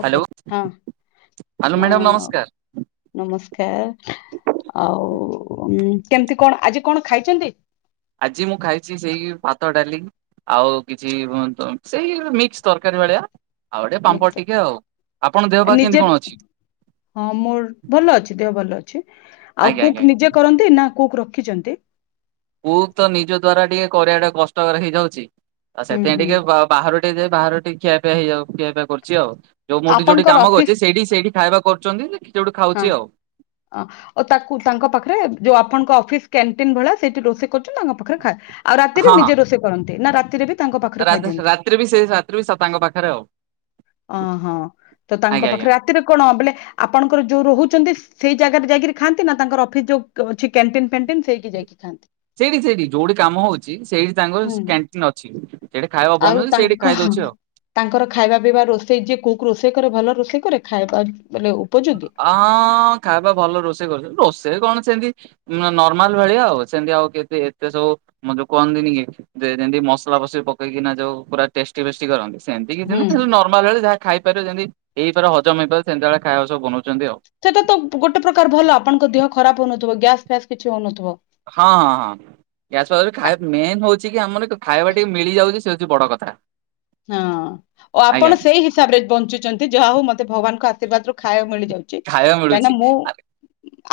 Okay hello hello madam ହଁ-ଅ- ନମସ୍କାର ନମସ୍କାର୍ ଆଉ କେମିତି କଣ ଆଜି କଣ ଖାଇଚନ୍ତି? ଆଜି ମୁଁ ଖାଇଚି ସେଇ ଭାତ ଡାଲି ଆଉ କିଛି ହୁଅନ୍ତୁ ସେଇ ମିକ୍ସ୍ ତରକାରୀ ଭଳିଆ ଆଉ ଟିକେ ପାମ୍ପଡ ମିକ୍ସ ଟିକେ ଆଉ- ଆପଣଙ୍କ ଦେହ ପା ନିଜେ କେମିତି କଣ ଅଛି? ହଁ ମୋର ଭଲ ଅଛି ଦେହ ଭଲ ଅଛି -ଆଉ ଆଜ୍ଞା କୁକ୍ ଆଜ୍ଞା ନିଜେ କରନ୍ତ୍ ନ୍ତି ନା କୁକ୍ ରଖିଚନ୍ତି? କୁକ୍ ତ ନିଜ ଦ୍ଵାରା ଟିକେ କରିବା ଟା କଷ୍ଟକର ହେଇଯାଉଚି ଆଉ ହୁଁ ସେଥିପାଇଁ ହୁଁ ଟିକେ‌ ବା ବାହାରୁ ଟିକେ ଯାଇ ବାହର ଟିକେ ଖିଆ ପିଆ ହେଇଯାଉ -ଖିଆପିଆ କରୁଚି ଆଉ। ଯଉ ମୁଁ ଯଉଠି ଆପଣଙ୍କର କାମ ଅଫିସ୍ କରୁଚି ସେଇଠି- ସେଇଠି ଖାଇବା କରୁଚନ୍ତି ଯେ ସେଇଠି ଖାଉଚି ଆଉ। ଆ- ଓ ତାକୁ ତାଙ୍କ ପାଖେରେ ଯଉ ଆପଣଙ୍କ ଅଫିସ୍ କ୍ୟାଣ୍ଟିନ୍ ଭଳିଆ ସେଇଠି ରୋଷେଇ କରୁଚନ୍ତି ତାଙ୍କ ପାଖରେ ଖାଏ ଆଉ ରାତିରେ ନିଜେ ରୋଷେଇ କରନ୍ତି ନା ରାତିରେ ବି ତାଙ୍କ ପାଖରେ ରାଜେଶ ଖାଇଦିଅନ୍ତି ରାତିରେ ବି ସେଇ ରାତିରେ ବି ତାଙ୍କ ପାଖରେ ଆଉ। ଅ-ହଁ ତ ତାଙ୍କ ଆଜ୍ଞା ଆଜ୍ଞା। ପାଖେରେ ରାତିରେ କଣ ବଲେ ଆପଣଙ୍କର ଯଉ ରହୁଚନ୍ତି ସେଇ ଜାଗାରେ ଯାଇକିରି ଖାଆନ୍ତି ନା ତାଙ୍କର ଅଫିସ୍ ଯଉ ଅଛି କ୍ୟାଣ୍ଟିନ୍ ଫ୍ୟାଣ୍ଟିନ୍ ସେଇଠି ଯାଇକି ଖାଆନ୍ତି। ସେଇଠି ସେଇଠି ଯଉଠି କାମ ହଉଚି ସେଇଠି ତାଙ୍କର ହୁଁ କ୍ୟାଣ୍ଟିନ୍ ଅଛି। ସେଇଠେ ଖାଇବା ଆଉ ବନାହଉଚି ସେଇଠେ ତାଙ୍କ ଖାଇ ଦଉଚି ଆଉ। ତାଙ୍କର ଖାଇବା ପିଇବା ରୋଷେଇ ଯିଏ କୁକ୍ ରୋଷେଇ କରେ ଭଲ ରୋଷେଇ କରେ ଖାଇବା ବଲେ ଉପଯୋଗୀ? ହଁ ଖାଇବା ଭଲ ରୋଷେଇ କରୁଚନ୍ତି ରୋଷେଇ କଣ ସେମତି ନ-ନର୍ମାଲ୍ ଭଳିଆ ଆଉ ସେମିତି ଆଉ କେତେ ଏତେ ସବୁ ମ-ଯଉ କୁହନ୍ତିନି କି ଯେ ଯେମିତି ମସଲା ଫସଲି ପକେଇକିନା ଯଉ ପୁରା ଟେଷ୍ଟି ଫେଷ୍ଟି କରନ୍ତି ସେମିତି କିଛି ହୁଁ ନାହିଁ ନର୍ମାଲ୍ ଭଳି ଯାହା ଖାଇପାରିବ ଯେମିତି ହେଇପାରେ ହଜମ୍ ହେଇପାରେ ସେମତି ଭଳିଆ ଖାଇବା ସବୁ ବନଉଚନ୍ତି ଆଉ। ସେଇଟା ତ ଗୋଟେ ପ୍ରକାର ଭଲ ଆପଣଙ୍କ ଦେହ ଖରାପ ହଉନଥିବ ଗ୍ୟାସ୍ ଫ୍ୟାସ୍ କିଛି ହଉନଥିବ। ହଁ- ହଁ। ଗ୍ୟାସ୍ [unintelligible] ମେନ୍ ହଉଚି କି ଆମର ଖାଇବା ଟିକେ ମିଳିଯାଉଚି ସେ ହଉଚି ବଡ କଥା। ହଁ। ଓ ଆଜ୍ଞା ଆପଣ ସେଇ ହିସାବରେ ବଞ୍ଚୁଚନ୍ତି ଯାହା ହଉ ମତେ ଭଗବାନଙ୍କ ଆଶୀର୍ବାଦ ରୁ ଖାଇବାକୁ ମିଳିଯାଉଚି। ଖାଇବା ମିଳୁଚି ଆ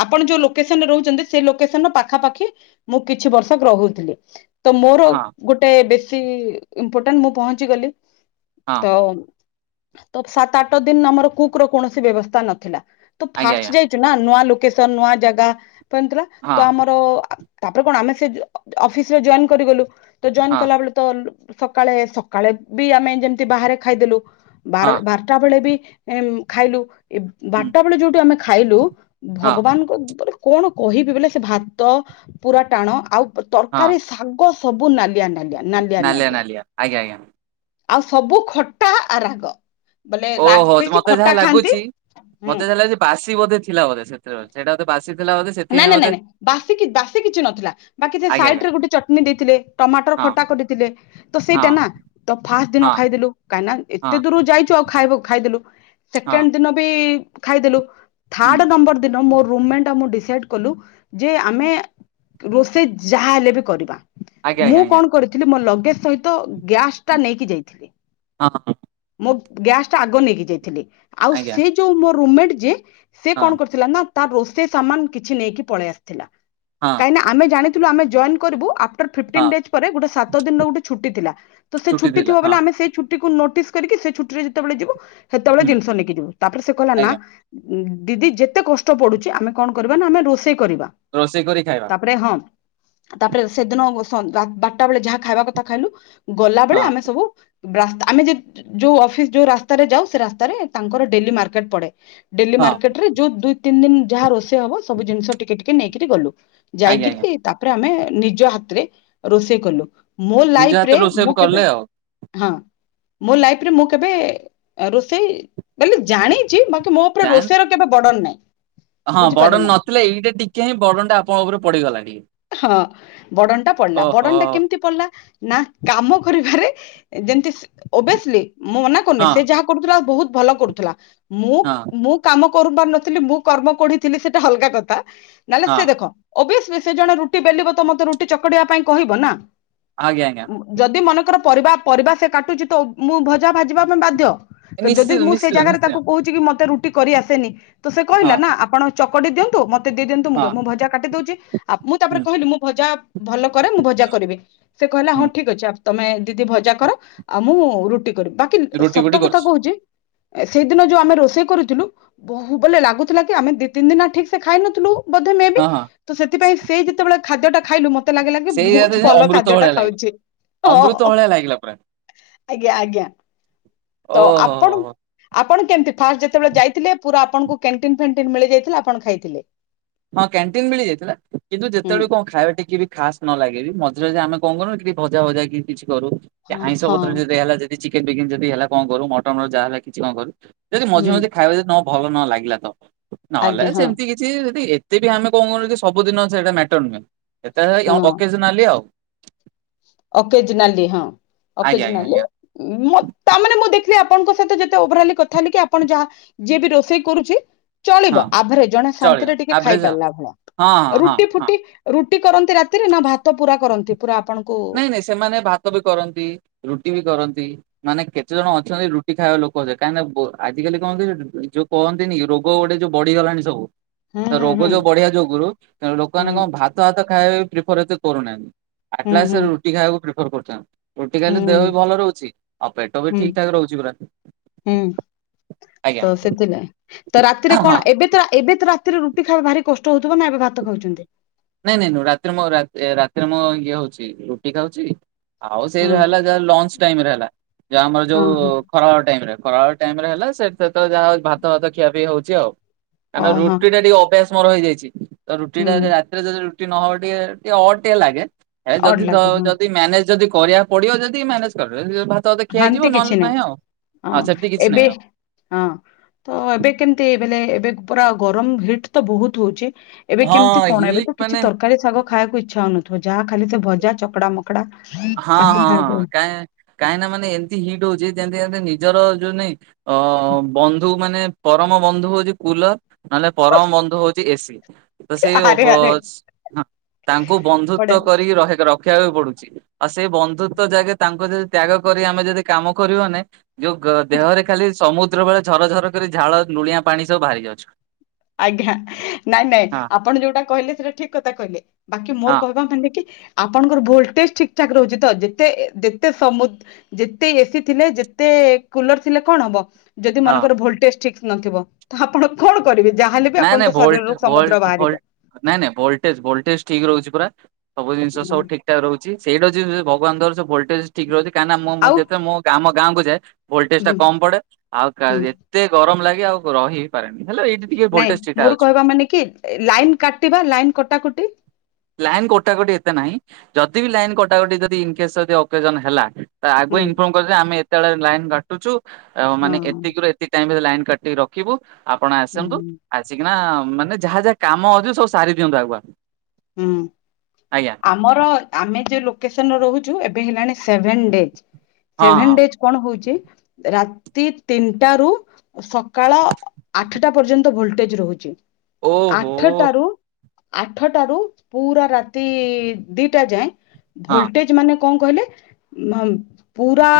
ଆପଣ ଯଉ ଲୋକେସନ୍ ରେ ରହୁଚନ୍ତି ସେ ଲୋକେସନ୍ ର ପାଖାପାଖି ମୁଁ କିଛି ବର୍ଷ ରହୁଥିଲି। ତ ମୋର ହଁ ଗୋଟେ ବେଶୀ ଇମ୍ପୋର୍ଟାଣ୍ଟ୍ ମୁଁ ପହଞ୍ଚି ଗଲି ହଁ। ତ ତ ସାତ ଆଠ ଦିନ୍ ଆମର କୁକ୍ ର କୌଣସି ବ୍ୟବସ୍ଥା ନଥିଲା ତ ଆଜ୍ଞା ଫାଷ୍ଟ୍ ଆଜ୍ଞା ଯାଇ ଚିନା ନୂଆ ଲୋକେସନ୍ ନୂଆ ଜାଗା ତ ଏମିତି ଥିଲା ହଁ ତ ଆମର ଆ ତାପରେ କଣ ଆମେ ସେ ଅଫିସରେ ଜଏନ୍ କରିଗଲୁ ତ ଜଏନ୍ ହଁ। କଲା ବେଳେ ତଲୋ ସକାଳେ ସକାଳେ ବି ଆମେ ଯେମିତି ବାହାରେ ଖାଇଦେଲୁ ହଁ ବାର ବାରଟା ବେଳେ ବି ଏମ ଖାଇଲୁ ଏ ହୁଁ ବାରଟା ବେଳେ ଯୋଉଠୁ ଆମେ ଖାଇଲୁ ହଁ ଭଗବାନଙ୍କ କଣ କହିବି ବୋଇଲେ ସେ ଭାତ ପୁରା ଟାଣ ଆଉ ହଁ ତରକାରୀ ଶ୍ ଶାଗ ସବୁ ନାଲିଆ ନାଲିଆ। ନାଲିଆ ନାଲିଆ ଆଜ୍ଞା ଆଜ୍ଞା। ଆଉ ସବୁ ଖଟା ଆଉ ରାଗ। ବୋଲେ ରା ଓହୋଃ ବେଶୀ ମୋତେ ଖଟା ଯାହା ଖାଆନ୍ତି ଲାଗୁଛି ହୁଁ ମତେ ଯାହା ଲାଗୁଛି ବାସି ବୋଧେ ଥିଲା ବୋଧେ ସେ ସେଇଟା ବୋଧେ ବାସିଥିଲା ବୋଧେ ନାଇଁ ସେଥିପାଇଁ ନାଇଁ ବୋଧେ ନାଇଁ ବାସି କି ବାସି କିଛି ନଥିଲା ବାକି ସେ ଆଜ୍ଞା ଆଜ୍ଞା ସାଇଡ଼ରେ ଗୋଟେ ଚଟଣି ଦେଇଥିଲେ ଟମାଟର ହଁ ଖଟା କଡିଥିଲେ ତ ହଁ ସେଇଟା ନା ତ ଫାଷ୍ଟ ଦିନ ହଁ ଖାଇଦେଲୁ କାହିଁକି ନା ହଁ ଏତେ ଦୂରରୁ ଯାଇଛୁ ଆଉ ଖାଇବ ଖାଇଦେଲୁ ହଁ ସେକେଣ୍ଡ ଦିନ ବି ଖାଇଦେଲୁ ହୁଁ ଥାର୍ଡ ନମ୍ବର ଦିନ ମୋର ରୁମ୍ ମେଟ୍ ଆଉ ମୁଁ ଡି ଡିସାଇଡ଼୍ କଲୁ ଯେ ଆମେ ହୁଁ ରୋଷେଇ ଯାହା ହେଲେ ବି କରିବା। ଆଜ୍ଞା ଆଜ୍ଞା ମୁଁ ଆଜ୍ଞା କଣ କରିଥିଲି ମୋ ଲଗେଜ ସହିତ ଗ୍ୟାସ ଟା ହୁଁ, ନେଇକି ଯାଇଥିଲି ହଁ। ମୋ ଗ୍ୟାସ ଟା ଆଗ ନେଇକି ଯାଇଥିଲି ଆଉ ଆଜ୍ଞା ସେ ଯୋଉ ମୋ ରୋମେଟ ଯିଏ ସେ ହଁ କଣ କରିଥିଲା ନା ତା ରୋଷେଇ ସାମାନ କିଛି ନେଇକି ପଳେଇ ଆସିଥିଲା ହଁ। ନାଁ ଆମେ ଜାଣିଥିଲୁ ଆମେ ଜଏନ୍ କରିବୁ ଆ ଆଫ୍ଟର୍ ହଁ ଫିଫ୍ଟିନ୍ ଡେଜ୍ ପରେ ଗୋଟେ ସାତ ଦିନର ଗୋଟେ ଛୁଟି ଥିଲା ତ ସେ ଛୁଟି ଥିଲା ହଁ ଥିବାବେଳେ ଆମେ ସେ ଛୁଟିକୁ ନୋଟିସ୍ କରିକି ସେ ଛୁଟିରେ ଯେତେବେଳେ ଯିବୁ ସେତେବେଳେ ହୁଁ ଜିନିଷ ନେଇକି ଯିବୁ ତାପରେ ସେ କହିଲ ନା ଆଜ୍ଞା ଦିଦି ଯେତେ କଷ୍ଟ ପଡ଼ୁଛି ଆମେ କଣ କରିବା ନା ଆମେ ରୋଷେଇ କରିବା ରୋଷେଇ କରି ଖାଇବା। ତାପରେ ହଁ ତାପରେ ସେଦିନ ଶ୍ ବା ବାରଟା ବେଳେ ଯାହା ଖାଇବା କଥା ଖାଇଲୁ ହଁ ଗଲାବେଳେ ଆମେ ସବୁ ରାସ୍ତା ଆମେ ଜିତ୍ ଯୋଉ ଅଫିସ ଯୋଉ ରାସ୍ତାରେ ଯାଉ ସେ ରାସ୍ତାରେ ତାଙ୍କର ଡେଲି ମାର୍କେଟ ପଡ଼େ। ଡେଲି ହଁ ମାର୍କେଟ ରେ ଯୋଉ ଦୁଇ ତିନି ଦିନ ଯାହା ରୋଷେଇ ହବ ସବୁ ଜିନିଷ ଟିକେ ଟିକେ ନେଇକିରି ଗଲୁ। ଆଜ୍ଞା ଆଜ୍ଞା ଯାଇକିରି ତାପରେ ଆମେ ନିଜ ହାତରେ ରୋଷେଇ କଲୁ। ମୋ ନିଜ ଲାଇଫ ହାତରେ ରେ ରୋଷେଇ ମୁଁ କଲେ କେବେ ଆଉ ହଁ ମୋ ଲାଇଫ ରେ ମୁଁ କେବେ ଏ ରୋଷେଇ ବୋଲି ଜାଣିଛି ଚି ବାକି ମୋ ଉପରେ ଜାଣି ରୋଷେଇ ର କେବେ ବର୍ଡ଼ନ୍ ନାହିଁ। ହଁ ବୁଝିପାରିଲେ ନା ବର୍ଡ଼ନ୍ ନଥିଲା ଏଇଟା ଟିକେ ହିଁ ବର୍ଡ଼ନ୍ ଟା ଆପଣଙ୍କ ଉପରେ ପଡ଼ିଗଲା ଟିକେ। ହଁ ବର୍ଡ଼ନ୍ ଟା ପଡିଲା ଓହୋ ବର୍ଡ଼ନ୍ ଟା କେମିତି ପଡିଲା? ନା କାମ କରିବାରେ ଯେମିତି ଅଭିଅସଲି ମୁଁ ମନା କରୁନି ହଁ ସେ ଯାହା କରୁଥିଲା ବହୁତ ଭଲ କରୁଥିଲା ମୁଁ ହଁ ମୁଁ କାମ କରୁ ପାର ନଥିଲି ମୁଁ କର୍ମ କୋଢିଥିଲି ସେଟା ଅଲଗା କଥା ନହେଲେ ହଁ ସେ ଦେଖ ଓବିଏଶ୍ ସେ ଜଣେ ରୁଟି ବେଲିବ ତ ମୋତେ ରୁଟି ଚକଡି଼ବା ପାଇଁ କହିବ ନା ଆଜ୍ଞ ଆଜ୍ଞା। ଯଦି ମନେକର ପରିବା ପରିବା ସେ କାଟୁଛି ତ ମୁଁ ଭଜା ଭାଜିବା ପାଇଁ ବାଧ୍ୟ। ତ ଯଦି ନିଶ୍ଚିତ ମୁଁ ସେ ନିଶ୍ଚିତ ଜାଗାରେ ନିଶ୍ଚୟ ତାକୁ କହୁ ଚିକି ମତେ ରୁଟି କରି ଆସେନି ତ ସେ ହଁ କହିଲା ନା ଆପଣ ଚକଟି ଦିଅନ୍ତୁ ମତେ ମତେ ଦେଇ ଦିଅନ୍ତୁ ମୁଁ ହଁ କରିବି ମୁଁ ଭଜା କାଟି ଦଉଛି ଆପ ମୁଁ ତାପରେ ହୁଁ କହିଲି ମୁଁ ଭଜା ଭଲ କରେ ମୁଁ ଭଜା କରିବି। ସେ କହିଲା ହଁ ହୁଁ ଠିକ ଅଛି ଅପ୍ ତମେ ଦିଦି ଭଜା କର ଆଉ ମୁଁ ରୁଟି କରିବି ବା କିନ୍ ରୁଟି ଫୁଟି ସତ କଥା କରୁଛି କହୁଛି ଆ ସେଇଦିନ ଯୋଉ ଆମେ ରୋଷେଇ କରୁଥିଲୁ ଦେହୁଁ ଦେଲେ ଲାଗୁଥିଲା କି ଆମେ ଦି ତିିନ ଦିନ ଠିକ୍ ସେ ଖାଇ ନଥିଲୁ ବୋଧେ ମେ ବି ହଁ, ହଁ। ତ ସେଥିପାଇଁ ସେଇ ଯେତେବେଳେ ଖାଦ୍ୟଟା ଖାଇଲୁ ମୋ ତେ ଲାଗିଲା କି ସେଇଆ ତ ଭଉତୁ ଯେମିତି ଭଲ ଅମୃତ ଖାଦ୍ୟ ଟା ଭଳିଆ ଲାଗିଲା ଖାଉଛି ଅମୃତ ହଁ। ଭଳିଆ ଲାଗିଲା ପୁରା ଆଜ୍ଞା ଆଜ୍ଞା ତ ଓହୋ ହୋ ଆପଣ ହୋ। ଆପଣ କେମିତି ଫାଷ୍ଟ ଯେତେବେଳେ ଯାଇଥିଲେ ପୁରା ଆପଣଙ୍କୁ କ୍ୟାଣ୍ଟିନ ଫ୍ୟାଣ୍ଟିନ୍ ମିଳିଯାଇଥିଲା ଆପଣ ଖାଇଥିଲେ? ହଁ କ୍ୟାଣ୍ଟିନ୍ ମିଳି ଯାଇଥିଲା, କିନ୍ତୁ ହୁଁ ଯେତେବେଳେ ବି କଣ ଖାଇବା ଟିକେ ବି ଖାସ୍ ନ ଲାଗେ ବି ମଝିରେ ଯେ ଆମେ କଣ କରୁନୁ କି ଭଜା ଭଜା କି କିଛି କରୁ ଏ ହଁ ଆଇଁଷ ହଁ ପତ୍ର ଯଦି ହେଲା ଯେ ଏ ଚିକେନ୍ ଫିକେନ୍ ଯଦି ହେଲା କଣ କରୁ ମଟନ୍ ର ଯାହା ହେଲା କିଛି କଣ କରୁ ଯଦି ମଝି ହୁଁ ମଝି ଖାଇବା ଯଦି ନ ଭଲ ନ ଲାଗିଲା ତ ନହେଲେ ଆଜ୍ଞା ହଁ ସେମିତି କିଛି ଯଦି ଏ ତେ ବି ଆମେ କଣ କରୁ ଯେ ସବୁଦିନ ସେଟା ମେଟର୍ ନୁହେଁ। ଯେତେଳେ ହେଇ ହଁ ଓକେଜନାଲି ଆଉ। ଓକେଜନାଲି ହଁ ଆଜ୍ଞା ଆଜ୍ଞା ଓକେଜନାଲି ଆଜ୍ଞା ମୋ ତାମାନେ ମୁଁ ଦେଖିଲି ଆପଣଙ୍କ ସହିତ ଯେତେ ଓଭରାଲି କଥା ହେଲି କି ଆପଣ ଯାହା ଯିଏ ବି ରୋଷେଇ କରୁଛି ଚଳିବ ହଁ ଆଭରେଜ୍ ଜଣେ ଚଳିବ ଶାନ୍ତିରେ ଟିକେ ଆଭରେଜ ଖାଇ ଆଉ ପାରିଲା ଭଲ ହଁ ହଁ ଏ ହଁ ରୁଟି ହଁ ଫୁଟି ରୁଟି କରନ୍ତି ରାତିରେ ନା ଭାତ ପୁରା କରନ୍ତି? ପୁରା ଆପଣ ନାଇଁ ନାଇଁ ସେମାନେ ଭାତ ବି କରନ୍ତି, ରୁଟି ବି କରନ୍ତି, ମାନେ କେତେ ଜଣ ଅଛନ୍ତି ରୁ ଟି ଖାଇବା ଲୋକେ ସେ, କାହିଁକି ବ-ଆଜିିକାଲି କହନ୍ତି ଯୋଉ କହନ୍ତିନି କି ରୋଗ ଗୋଟେ ଯୋଉ ବଢିଗଲାଣି ସବୁ। ହୁଁ ତ ହୁଁ ରୋଗ ଯୋଉ ହୁଁ ବଢିଆ ଯୋଗୁରୁ ତେଣୁ ଲୋକମାନେ କଣ ଭାତ ଆତ ଖାଇବା ପ୍ରିଫର୍ ଏତେ କରୁନାହାଁନ୍ତି। ହୁଁ ନା ହୁଁ ସେ ରୁଟି ଖାଇବାକୁ ପ୍ରିଫର୍ କରିଥାଆନ୍ତି। ରୁଟି ହୁଁ ଖାଇଲେ ଦେହ ହୁଁ ବି ଭଲ ରହୁଛି, ଆଉ ପେଟ ବି ହୁଁ ଠିକ ଠାକ ରହୁଛି ପୁରା। ହୁଁ ଆଜ୍ଞା ତ ସେଥିପାଇଁ ତ ରାତିରେ ହଁ। କଣ ଏବେ ତ ଏବେ ତ ରାତିରେ ରୁ ଟି ଖାଇବା ଭାରି କଷ୍ଟ ହଉଥିବ ନା ଏବେ ଭାତ ଖାଉଛନ୍ତି? ନାଇଁ ନାଇଁ ନୁଅ ରାତିରେ ମୁଁ ଆଉ ରା-ଏ ରାତିରେ ମୁଁ ଇଏ ହଉଛି ରୁଟି ଖାଉଛି। ଆଉ ସେଇ ହଁ ହେଲା ଯାହା ଲଞ୍ଚ ଟାଇମ୍ ରେ ହେଲା ଯାହା ଆମର ହଁ ଯୋଉ ହଁ ଖରାବେଳ ଟାଇମ୍ ରେ ଖରାବେଳ ଟାଇମ୍ ରେ ହେଲା ସେ ସେତେଳେ ଯାହା ଭାତ ଭାତ ଖିଆ ପିଆ ହଉଛି ଆଉ। କାଇଁନା ଓହୋ ରୁଟି ଟା ଟିକେ ଅଭ୍ୟାସ ମୋର ହେଇଯାଇଛି, ତ ରୁଟି ଟା ହୁଁ ଯେ ରା ତିରେ ଯଦି ରୁଟି ନହବ ଟିକେ ଟିକେ ଅଡ୍ ଟିକେ ଲାଗେ, ଏ ଅଡ୍ ଯଦି ଲାଗେ ହଁ ଧ-ଯଦି ମ୍ୟାନେଜ୍ ଯଦି କରିବା ପଡିବ ଯଦି ମ୍ୟାନେଜ୍ କରିଦବା, ଯଦି ଭାତ ଅଧେ ହେମିତି ଖିଆହେଇଯିବ, କିଛି ନହେଲେ ନାହିଁ ଆଉ, ହଁ ସେଟି କିଛି ଏବେ ନାହିଁ ଆଉ। ହଁ ତ ଏବେ କେମିତି ବେଇମଲେ ଏବେ ପୁରା ଗରମ ହିଟ୍ ତ ବହୁତ ହଉଛି। ଏବେ କେମିତି ହଁ କଣ ଏବେ ହିଟ୍ ତ ମାନେ କିଛି ତରକାରୀ ଶାଗ ଖାଇବାକୁ ଇଚ୍ଛା ହଉନଥିବ, ଯାହା ଖାଲି ସେ ଭଜା ଚକଡା ମ କଡା ଆକୁ ଖାଇବାକୁ। କାହିଁକିନା ମାନେ ଏମିତି ହିଟ୍ ହଉଛି ଯେମତି ଯେମତି ନିଜର ଯୋଉ ନାଇଁ ଅ, ବନ୍ଧୁ ମାନେ ପରମ ବନ୍ଧୁ ହଉଛି କୁଲର୍, ନହେଲେ ପରମ ବନ୍ଧୁ ହଉଛି ଏସି। ତ ସେଇ ଆରେ ଆରେ ଅବସ୍ ନା ତାଙ୍କୁ ବନ୍ଧୁତ୍ଵ ପଡେ କରିକି ରହେ ରଖିବାକୁ ପଡୁଛି। ଆଉ ସେଇ ବନ୍ଧୁତ୍ଵ ଯାକେ ତାଙ୍କୁ ଯଦି ତ୍ୟାଗ କରି ଆମେ ଯଦି କାମ କରିବନି। ଯୋଉ ଗ-ଦେହରେ ଖାଲି ସମୁଦ୍ର ବେଳେ ଝର ଝର କରି ଝାଳ ନୁଳିଆ ପାଣି ସବୁ ବାହାରି ଯାଉଛି। ଆଜ୍ଞା ନାଇଁ ନାଇଁ ହଁ ଆପଣ ଯୋଉଟା କହିଲେ ସେଇଟା ଠିକ କଥା କହିଲେ। ବାକି ମୋର ହଁ କହିବା ମାନେ କି ଆପଣଙ୍କର ଭୋଲଟେଜ୍ ଠିକ ଠାକ ରହୁଛି ତ ଯେତେ ଏ ଯେତେ ସମୁଦ ଯେତେ ଏସିି ଥିଲେ ଯେତେ କୁଲର୍ ଥିଲେ କଣ ହବ? ଯଦି ହଁ। ମନେକର ଭୋଲଟେଜ୍ ଠିକ୍ ନଥିବ ତ ଆପଣ କଣ କରିବେ? ଯାହା ହେଲେ ବି ନାଇଁ ନାଇଁ ଆପଣଙ୍କ ଭୋଲ୍ଟ ଶରୀରରୁ ଭୋଲ୍ଟ ସମୁଦ୍ର ବାହାରିବ। ଭୋଲ୍ଟ ନାଇଁ ନାଇଁ ଭୋଲ୍ଟେଜ୍ ଭୋଲ୍ଟେଜ୍ ଠିକ ରହୁଛି ପୁରା। ସବୁ ଜିନିଷ ସବୁ ଠିକ ଠାକ୍ ରହୁଛି, ସେଇଟା ଯେବେ ଭଗବାନଙ୍କର ସେ ଭୋଲ୍ଟେଜ୍ ଠିକ ରହୁଛି କାଇଁନା ମୁଁ ମୁଁ ଆଉ ଯେତେ ମୁଁ କା-ଆମ ଗାଁକୁ ଯାଏ ଭୋଲ୍ଟେଜ୍ ଟା ହୁଁ କମ ପଡେ, ଆଉ କା ହୁଁ ଏତେ ଗରମ ଲାଗି ଆଉ ଗ- ରହିି ପାରେନି, ହେଲା ଏଇଟି ଟିକେ ଭୋଲ ନାଇଁ ମୋର କହିବା ମାନେ କି ଲାଇନ୍ କାଟିବା ଲାଇନ୍ କଟାକଟି ଲାଇନ୍ କୋଟାକୋଟି ଏତେ ନାହିଁ। ଯଦି ବି ଲାଇନ୍ କଟାକଟି ଯଦି ଇନ୍ କେସ୍ ଯଦି ଅକେଜନ୍ ହେଲା ତା ହୁଁ ଆଗୁଆ ଇନଫର୍ମ କରି ଦେବ ଆମେ ଏତେବେଳେ ଲାଇନ୍ କାଟୁଛୁ, ଆଉ ହଁ ମାନେ ଏତିକିରୁ ଏତିକ ଟାଇମ୍ ଲାଇନ୍ କାଟିକି ରଖୁ ରଖିବୁ ଆପଣ ଆସନ୍ତୁ ହୁଁ ଆସିକିନା ମାନେ ଯାହା ଯାହା କାମ ଅଛିି ସବୁ ସାରି ଦିଅନ୍ତୁ ଆଗୁଆ। ହୁଁ ଆଜ୍ଞା ଆମର ଆମେ ଯୋଉ ଲୋକେସନ୍ ରହୁଛୁ ଏବେ ହେଲାଣି ସେଭେନ୍ ଡେଜ୍ ହଁ ସେଭେନ୍ ହଁ ଡେଜ୍ କଣ ହଉଛି ରାତି ତିନିଟା ରୁ ସକାଳ ଆଠଟା ପର୍ଯ୍ୟନ୍ତ ଭୋଲ୍ ଟେଜ୍ ରହୁଛି। ଓହୋ ଆଠଟାରୁ ଆଠ ପୁରା ରାତି ଦିଟା ଯାଏ, ହଁ। ଭୋଲ୍ ଟେଜ୍ ମାନେ କଣ କହିଲେ ପୁରା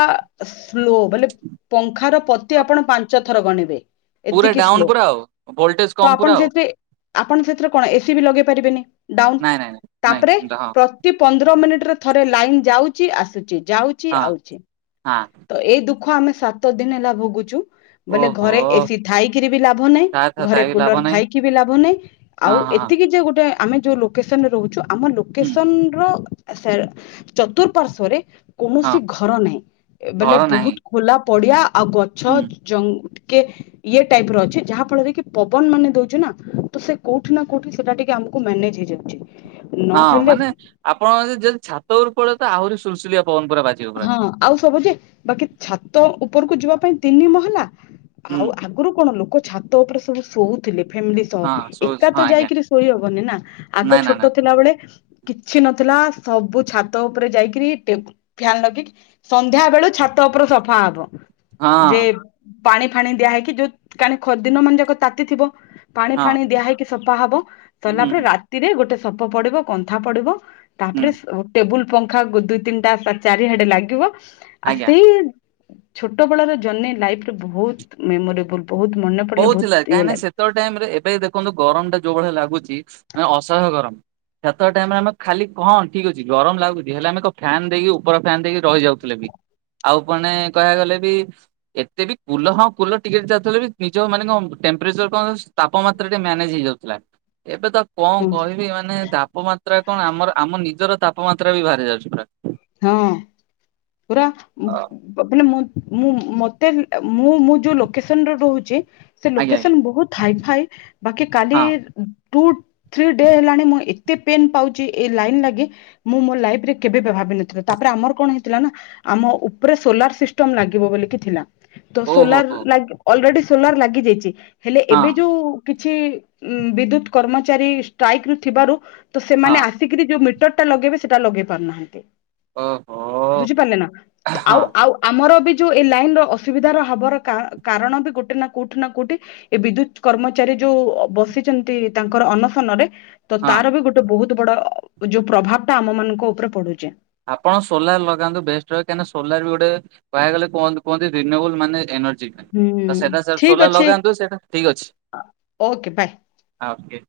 ସ୍ଲୋ ମାନେ ପଙ୍ଖାର ପତି ଆପଣ ପାଞ୍ଚ ଥର ଗଣିବେ ପୁରା ଏତିକି ସ୍ଲୋ ଡାଉନ ପୁରା ଆଉ ଭୋଲଟେଜ ତ କମ ପୁରା ଆପଣ ଆଉ ସେଥିରେ ଆପଣ ସେଥିରେ କଣ ଏସି ବି ଲଗେଇ ପାରିବେନି। ଡାଉନ୍ ନାଇଁ ନାଇଁ ନାଇଁ ତାପରେ ନାଇଁ ହଁ। ପ ପ୍ରତି ପନ୍ଦର ମିନିଟ୍ ରେ ଥରେ ଲାଇନ୍ ଯାଉଛି ଆସୁଛି ଯାଉଛି ହଁ ଆଉଛି ହଁ ତ ଏଇ ଦୁଃଖ ଦୁଃଖ ଆମେ ସାତ ଦିନି ହେଲା ଭୋଗୁଛୁ। ବୋଇଲେ ଘରେ ଓହୋ ଏସି ଥାଇକିରି ବି ଲାଭ ନାହିଁ ତା ଘରେ ଥାଇକି ଲାଭ କୁଲର ନାହିଁ ଥାଇକି ବି ଲାଭ ନାହିଁ। ହଁ ଆଉ ହଁ ଏତିକି ଯେ ଗୋଟେ ଆମେ ଯୋଉ ଲୋକେସନରେ ରହୁଛୁ ଆମ ହୁଁ ଲୋକେସନ ର ଚତୁଃପାର୍ଶ୍ଵରେ ହଁ। କୌଣସି ଘର ନାହିଁ ବୋଇଲେ ଘର ନାହିଁ ବୋହୁତ୍ ଖୋଲା ପଡିଆ ଆଉ ଗଛ ହୁଁ ଜଙ୍ଗ କେ ଇଏ ଟାଇପ୍ ର ଅଛି ଯାହା ଫଳରେ କି ପବନ ମାନେ ଦଉଛି ନା ତ ସେ କୋଉଠି ନା କୋଉଠି ସେଟା ଟିକେ ଆମକୁ କୁ ମ୍ୟାନେଜ୍ ହେଇଯାଉଛି। ହଁ ନହେଲେ ମାନେ ଆପଣ ଯ ଯଦି ଛାତ ଉପରୁ ପଳେଇ ତ ଆହୁରି ସୁଲ୍ ସୁଲିଆ ପବନ ପୁରା ବା ହଁ ଆଉ ସବୁ ଯେ ବାକି ଛାତ ଉପରକୁ ଯିବା ପାଇଁ ତିନି ମହଲା ହୁଁ। ଆଉ ଆଗରୁ କଣ ଲୋକ ଛାତ ଉପରେ ସବୁ ଶୋଉ ଥିଲେ ଫାମିଲି ହଁ ସହ, ଶୋ ଏକା ହଁ ତ ଆଜ୍ଞା ଯାଇକରି ଶୋଇ ହବନି ନା। ଆଗ ନାଇଁ ନା ନା ଛୋଟ ଥିଲାବେଳେ କିଛି ନଥିଲା ସବୁ ଛାତ ଉପରେ ଯାଇକିରି ଟେ ଫ୍ଯାନ୍ ଲଗେଇକି, ସନ୍ଧ୍ୟା ବେଳୁ ଛାତ ଉପର ସଫା ହବ। ଯେ ହଁ ପାଣି ଫାଣି ଦିଆ ହେଇକି, ଯୋଉ କା ଦିନ ମାନେ ଯାକ ତାତି ଥିବ ପାଣି ହଁ ଫାଣି ଦିଆ ହେଇକି ସଫା ହବ। ହୁଁ ସରିଲା ପରେ ହୁଁ ରାତିରେ ଗୋଟେ ସଫ ପଡିବ, କନ୍ଥା ପଡିବ, ହୁଁ ତାପରେ ଟେବୁଲ୍ ପଙ୍ଖା ଦୁଇ ତିନିଟା ଚାରିଆଡେ ଲାଗିବ, ଆଉ ଆଜ୍ଞା। ସେଇ ଛୋଟ ବେଳର ଜର୍ନି ଲାଇଫ୍ ରେ ବୋହୁତ୍ ମେମୋରେବୁଲ୍, ବୋହୁତ୍ ମାନେ ପଡିଲେ ବୋହୁତ୍ ଇଏ ଲାଗେ। ଛୋଟ ଟାଇମ୍ ରେ ଏବେ ଦେଖନ୍ତୁ ଗରମ ଟା ଯୋଉ ଭଳିଆ ଲାଗୁଛି, ମାନେ ଅସହୟ ଗରମ। ସେତେବେଳେ ଟାଇମ୍ ରେ ଆମେ ଖାଲି କଣ ଠିକ୍ ଅଛି ଗରମ ଲାଗୁଛି ହେଲେ ଆମେ ଏକ ଫ୍ୟନ୍ ଦେଇକି ଉପର ଫ୍ୟନ୍ ଦେଇକି ରହିଯାଉଥିଲେ ବି ଆଉ ପଣେ କହିବାକୁ ଗଲେ ବି ଏତେ ବି କୁଲ ହଁ କୁଲ ଟିକେ ଯାଉଥିଲେ ବି ନିଜ ମାନେ କଣ ଟେମ୍ପରେଚର୍ କଣ ତାପମାତ୍ରା ଟେ ମ୍ୟାନେଜ୍ ହେଇଯାଉଥିଲା। ଏବେ ତ କଣ ହଁ କହିବି ମାନେ ତାପମାତ୍ରା କଣ, ଆମର ଆମ ନିଜର ତାପମାତ୍ରା ବି ବାହାରି ଯାଉଛି ପୁରା। ହଁ ପୁରା ମାନେ ମୁଁ ମତେ ମୁଁ ମୁଁ ଯୋଉ ଲୋକସନରେ ରହୁଛି ସେ ଆଜ୍ଞା ଆଜ୍ଞା ଲୋକେସନ ବୋହୁତ୍ ହାଇ ଫାଇ ବାକି କାଲି ଟୁ ଥ୍ରୀ ଡେ ହେଲାଣି ମୁଁ ଏତେ ପେନ୍ ପାଉଛି ଏ ଲାଇନ୍ ଲାଗି ମୁଁ ମୋ ଲାଇଫ୍ ରେ କେବେ ଭାବିନଥିଲି ତାପରେ ଆମର କଣ ହେଇଥିଲା ନା, ଆମ ଉପରେ ସୋଲାର ସିଷ୍ଟମ ଲାଗିବ ବୋଲି କି ଥିଲା। ତ ହଁ ଓହୋ ସୋଲାର ହୋ ଲାଗ ଅଲ୍ ରେଡି ସୋଲାର ଲାଗି ଯାଇଛି। ହେଲେ ହଁ ଏବେ ଯୋଉ କିଛି ଉଁ ବିଦ୍ୟୁତ କର୍ମଚାରୀ ଷ୍ଟ୍ରାଇକ୍ ରୁ ଥିବାରୁ ତ ହଁ ସେମାନେ ଆସି ଟିକିରି ଯୋଉ ମିଟରଟା ଲଗେଇବେ ସେଟା ଲଗେଇ ପାରୁନାହାନ୍ତି। ଓହୋ। ବୁଝିପାରିଲେନା ହଁ ଆଉ ଆଉ ଆମରବି ଯଉ ଏଇ ଲାଇନର ଅସୁବିଧାର ହବର କା କାରଣବି ଗୋଟେନା କୋଉଠି ନା କଉଠି ଏ ବିଦ୍ୟୁତ କର୍ମଚାରୀ ଯୋଉ ବସିଛନ୍ତି ତାଙ୍କର ଅନଶନରେ ତ ହଁ। ତାରବି ଗୋଟେ ବହୁତ୍ ବଡ଼ ଯୋଉ ପ୍ରଭାବଟା ଆମ ମାନଙ୍କ ଉପରେ ପଡ଼ୁଚି। ଆପଣ ସୋଲାର ଲଗାନ୍ତୁ ବେଷ୍ଟ ରହେ କାହିଁିନା ସୋଲାରବି ଗୋଟେ କହିବା ଗଲେ କୁହ କୁୁହନ୍ତି ରିନୁଏବଲ ମାନେ ଏନର୍ଜି। ହୁଁ ତ ସେଇଟା ସୋ ଠିକ ସୋଲର ଅଛି ଲଗାନ୍ତୁ ସେଇଟା ଠିକ୍ ଅଛି। Okay bye. ଓକେ